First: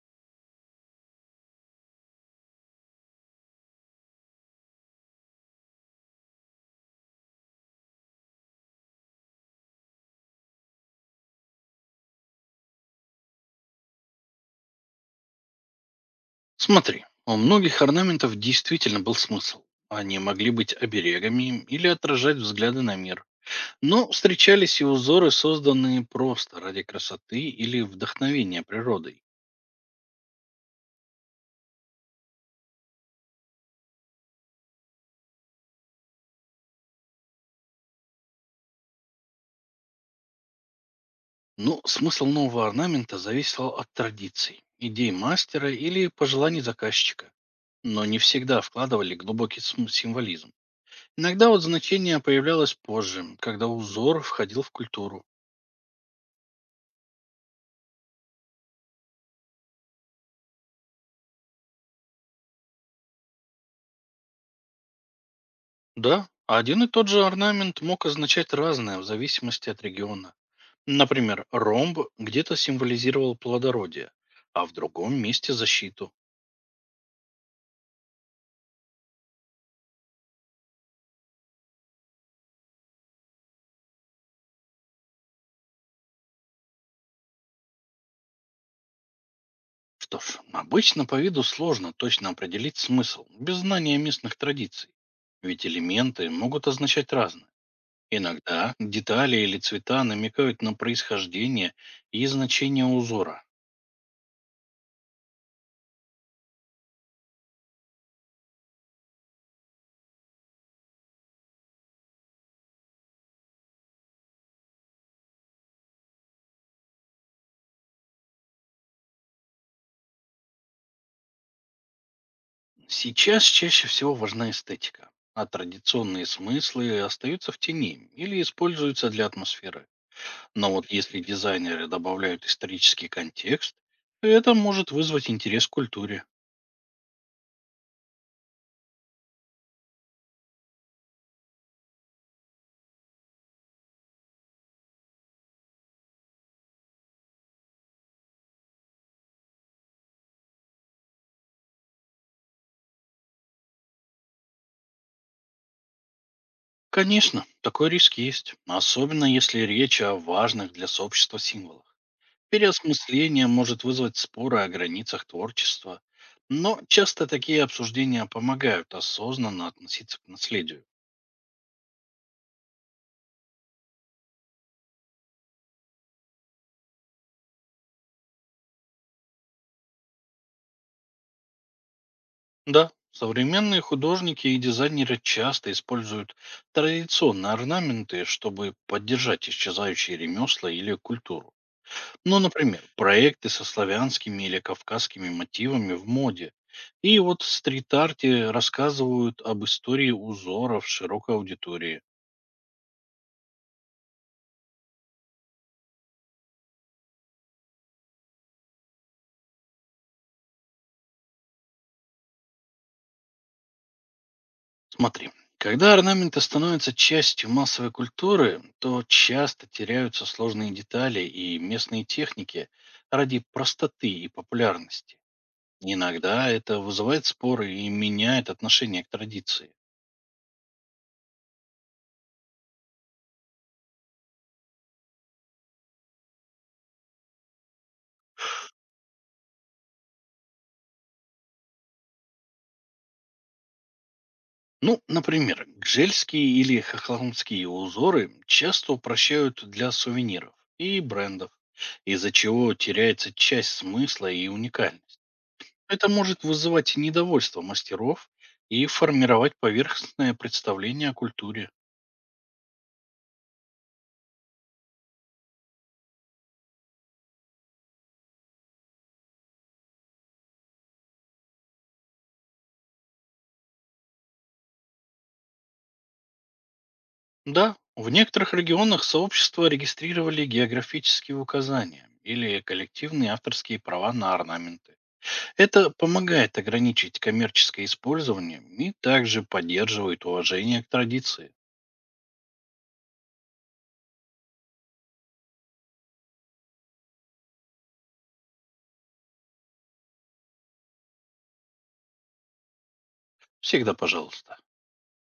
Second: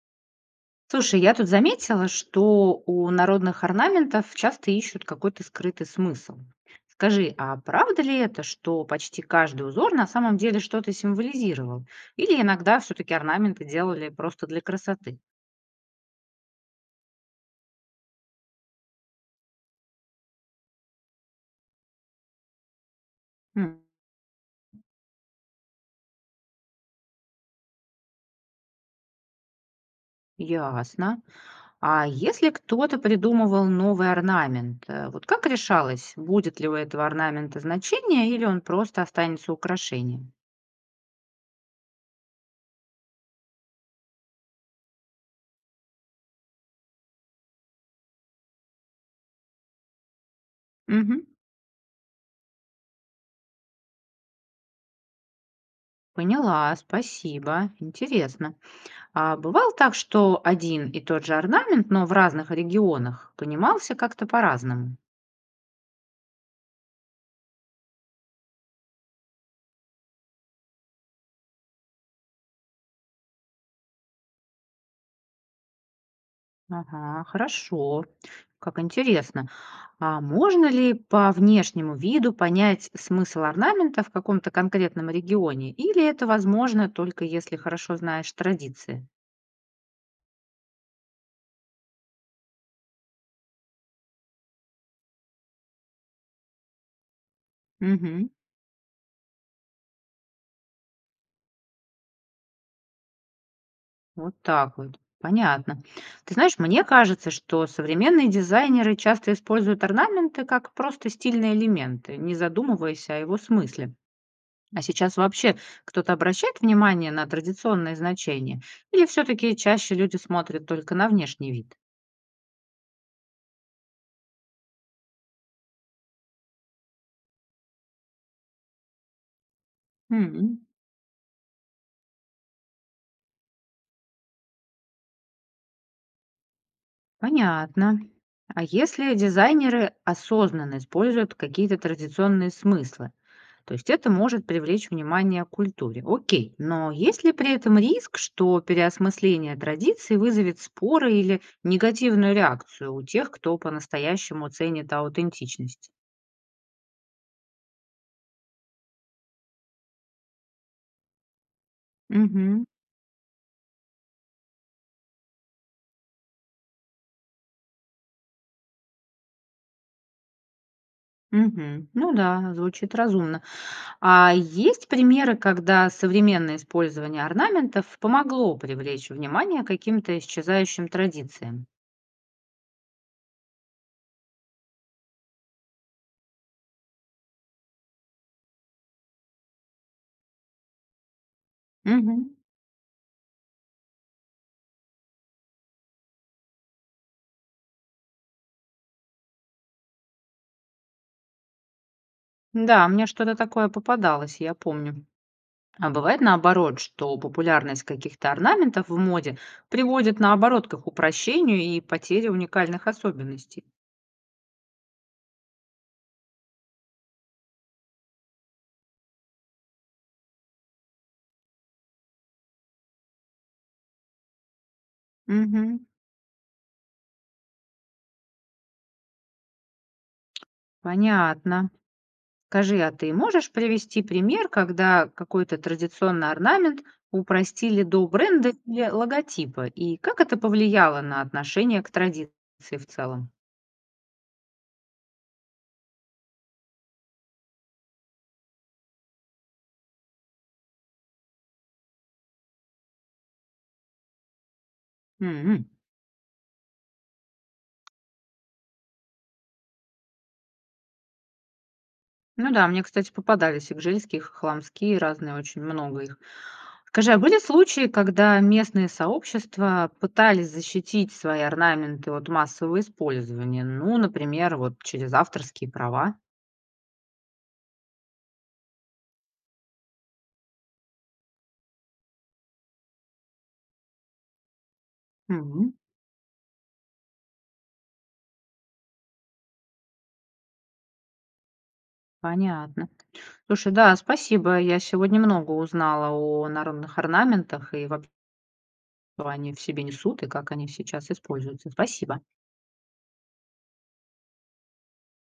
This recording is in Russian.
Слушай, я тут заметила, что у народных орнаментов часто ищут какой-то скрытый смысл. Скажи, а правда ли это, что почти каждый узор на самом деле что-то символизировал? Или иногда все-таки орнаменты делали просто для красоты? Смотри, у многих орнаментов действительно был смысл. Они могли быть оберегами или отражать взгляды на мир. М, Но встречались и узоры, созданные просто ради красоты или вдохновения природой. ясно. А если кто-то придумывал новый орнамент, вот как решалось, будет ли у этого орнамента значение или он просто останется украшением? Но смысл нового орнамента зависел от традиций, идей мастера или пожеланий заказчика. Но не всегда вкладывали глубокий символизм. Мгм. Иногда вот значение появлялось позже, когда узор входил в культуру. Поняла, спасибо. Интересно. А бывало так, что один и тот же орнамент, но в разных регионах, понимался как-то по-разному? Да, один и тот же орнамент мог означать разное в зависимости от региона. Например, ромб где-то символизировал плодородие, а в другом месте защиту. Ага, хорошо. Как интересно. А можно ли по внешнему виду понять смысл орнамента в каком-то конкретном регионе? Или это возможно только если хорошо знаешь традиции? Что ж, обычно по виду сложно точно определить смысл, без знания местных традиций. Ведь элементы могут означать разное. Угу. Иногда детали или цвета намекают на происхождение и значение узора. Вот так вот. Понятно. Ты знаешь, мне кажется, что современные дизайнеры часто используют орнаменты как просто стильные элементы, не задумываясь о его смысле. А сейчас вообще кто-то обращает внимание на традиционные значения? Или все-таки чаще люди смотрят только на внешний вид? Сейчас чаще всего важна эстетика, а традиционные смыслы остаются в тени или используются для атмосферы. М. Но вот если дизайнеры добавляют исторический контекст, это может вызвать интерес к культуре. Понятно. А если дизайнеры осознанно используют какие-то традиционные смыслы? То есть это может привлечь внимание к культуре. Окей, но есть ли при этом риск, что переосмысление традиций вызовет споры или негативную реакцию у тех, кто по-настоящему ценит аутентичность? Конечно, такой риск есть, особенно если речь о важных для сообщества символах. Мгм. Переосмысление может вызвать споры о границах творчества, но часто такие обсуждения помогают осознанно относиться к наследию. Мгм. Ну да, звучит разумно. А есть примеры, когда современное использование орнаментов помогло привлечь внимание к каким-то исчезающим традициям? Да, современные художники и дизайнеры часто используют традиционные орнаменты, чтобы поддержать исчезающие ремесла или культуру. Мгм. Ну, например, проекты со славянскими или кавказскими мотивами в моде. И вот в стрит-арте рассказывают об истории узоров широкой аудитории. Да, мне что-то такое попадалось, я помню. А бывает наоборот, что популярность каких-то орнаментов в моде приводит наоборот к их упрощению и потере уникальных особенностей. Смотри, когда орнаменты становятся частью массовой культуры, то часто теряются сложные детали и местные техники ради простоты и популярности. Мгм. Иногда это вызывает споры и меняет отношение к традиции. Понятно. Скажи, а ты можешь привести пример, когда какой-то традиционный орнамент упростили до бренда или логотипа, и как это повлияло на отношение к традиции в целом? Ну, например, гжельские или хохломские узоры часто упрощают для сувениров и брендов, из-за чего теряется часть смысла и уникальность. Мгм. Это может вызывать недовольство мастеров и формировать поверхностное представление о культуре. Ну да, мне, кстати, попадались игжельские, хохламские, разные, очень много их. Скажи, а были случаи, когда местные сообщества пытались защитить свои орнаменты от массового использования? Ну, например, вот через авторские права? Да, в некоторых регионах сообщества регистрировали географические указания или коллективные авторские права на орнаменты. Мгм. Это помогает ограничить коммерческое использование и также поддерживает уважение к традиции. Понятно. Слушай, да, спасибо. Я сегодня много узнала о народных орнаментах и вообще, что они в себе несут и как они сейчас используются. Спасибо. Всегда пожалуйста.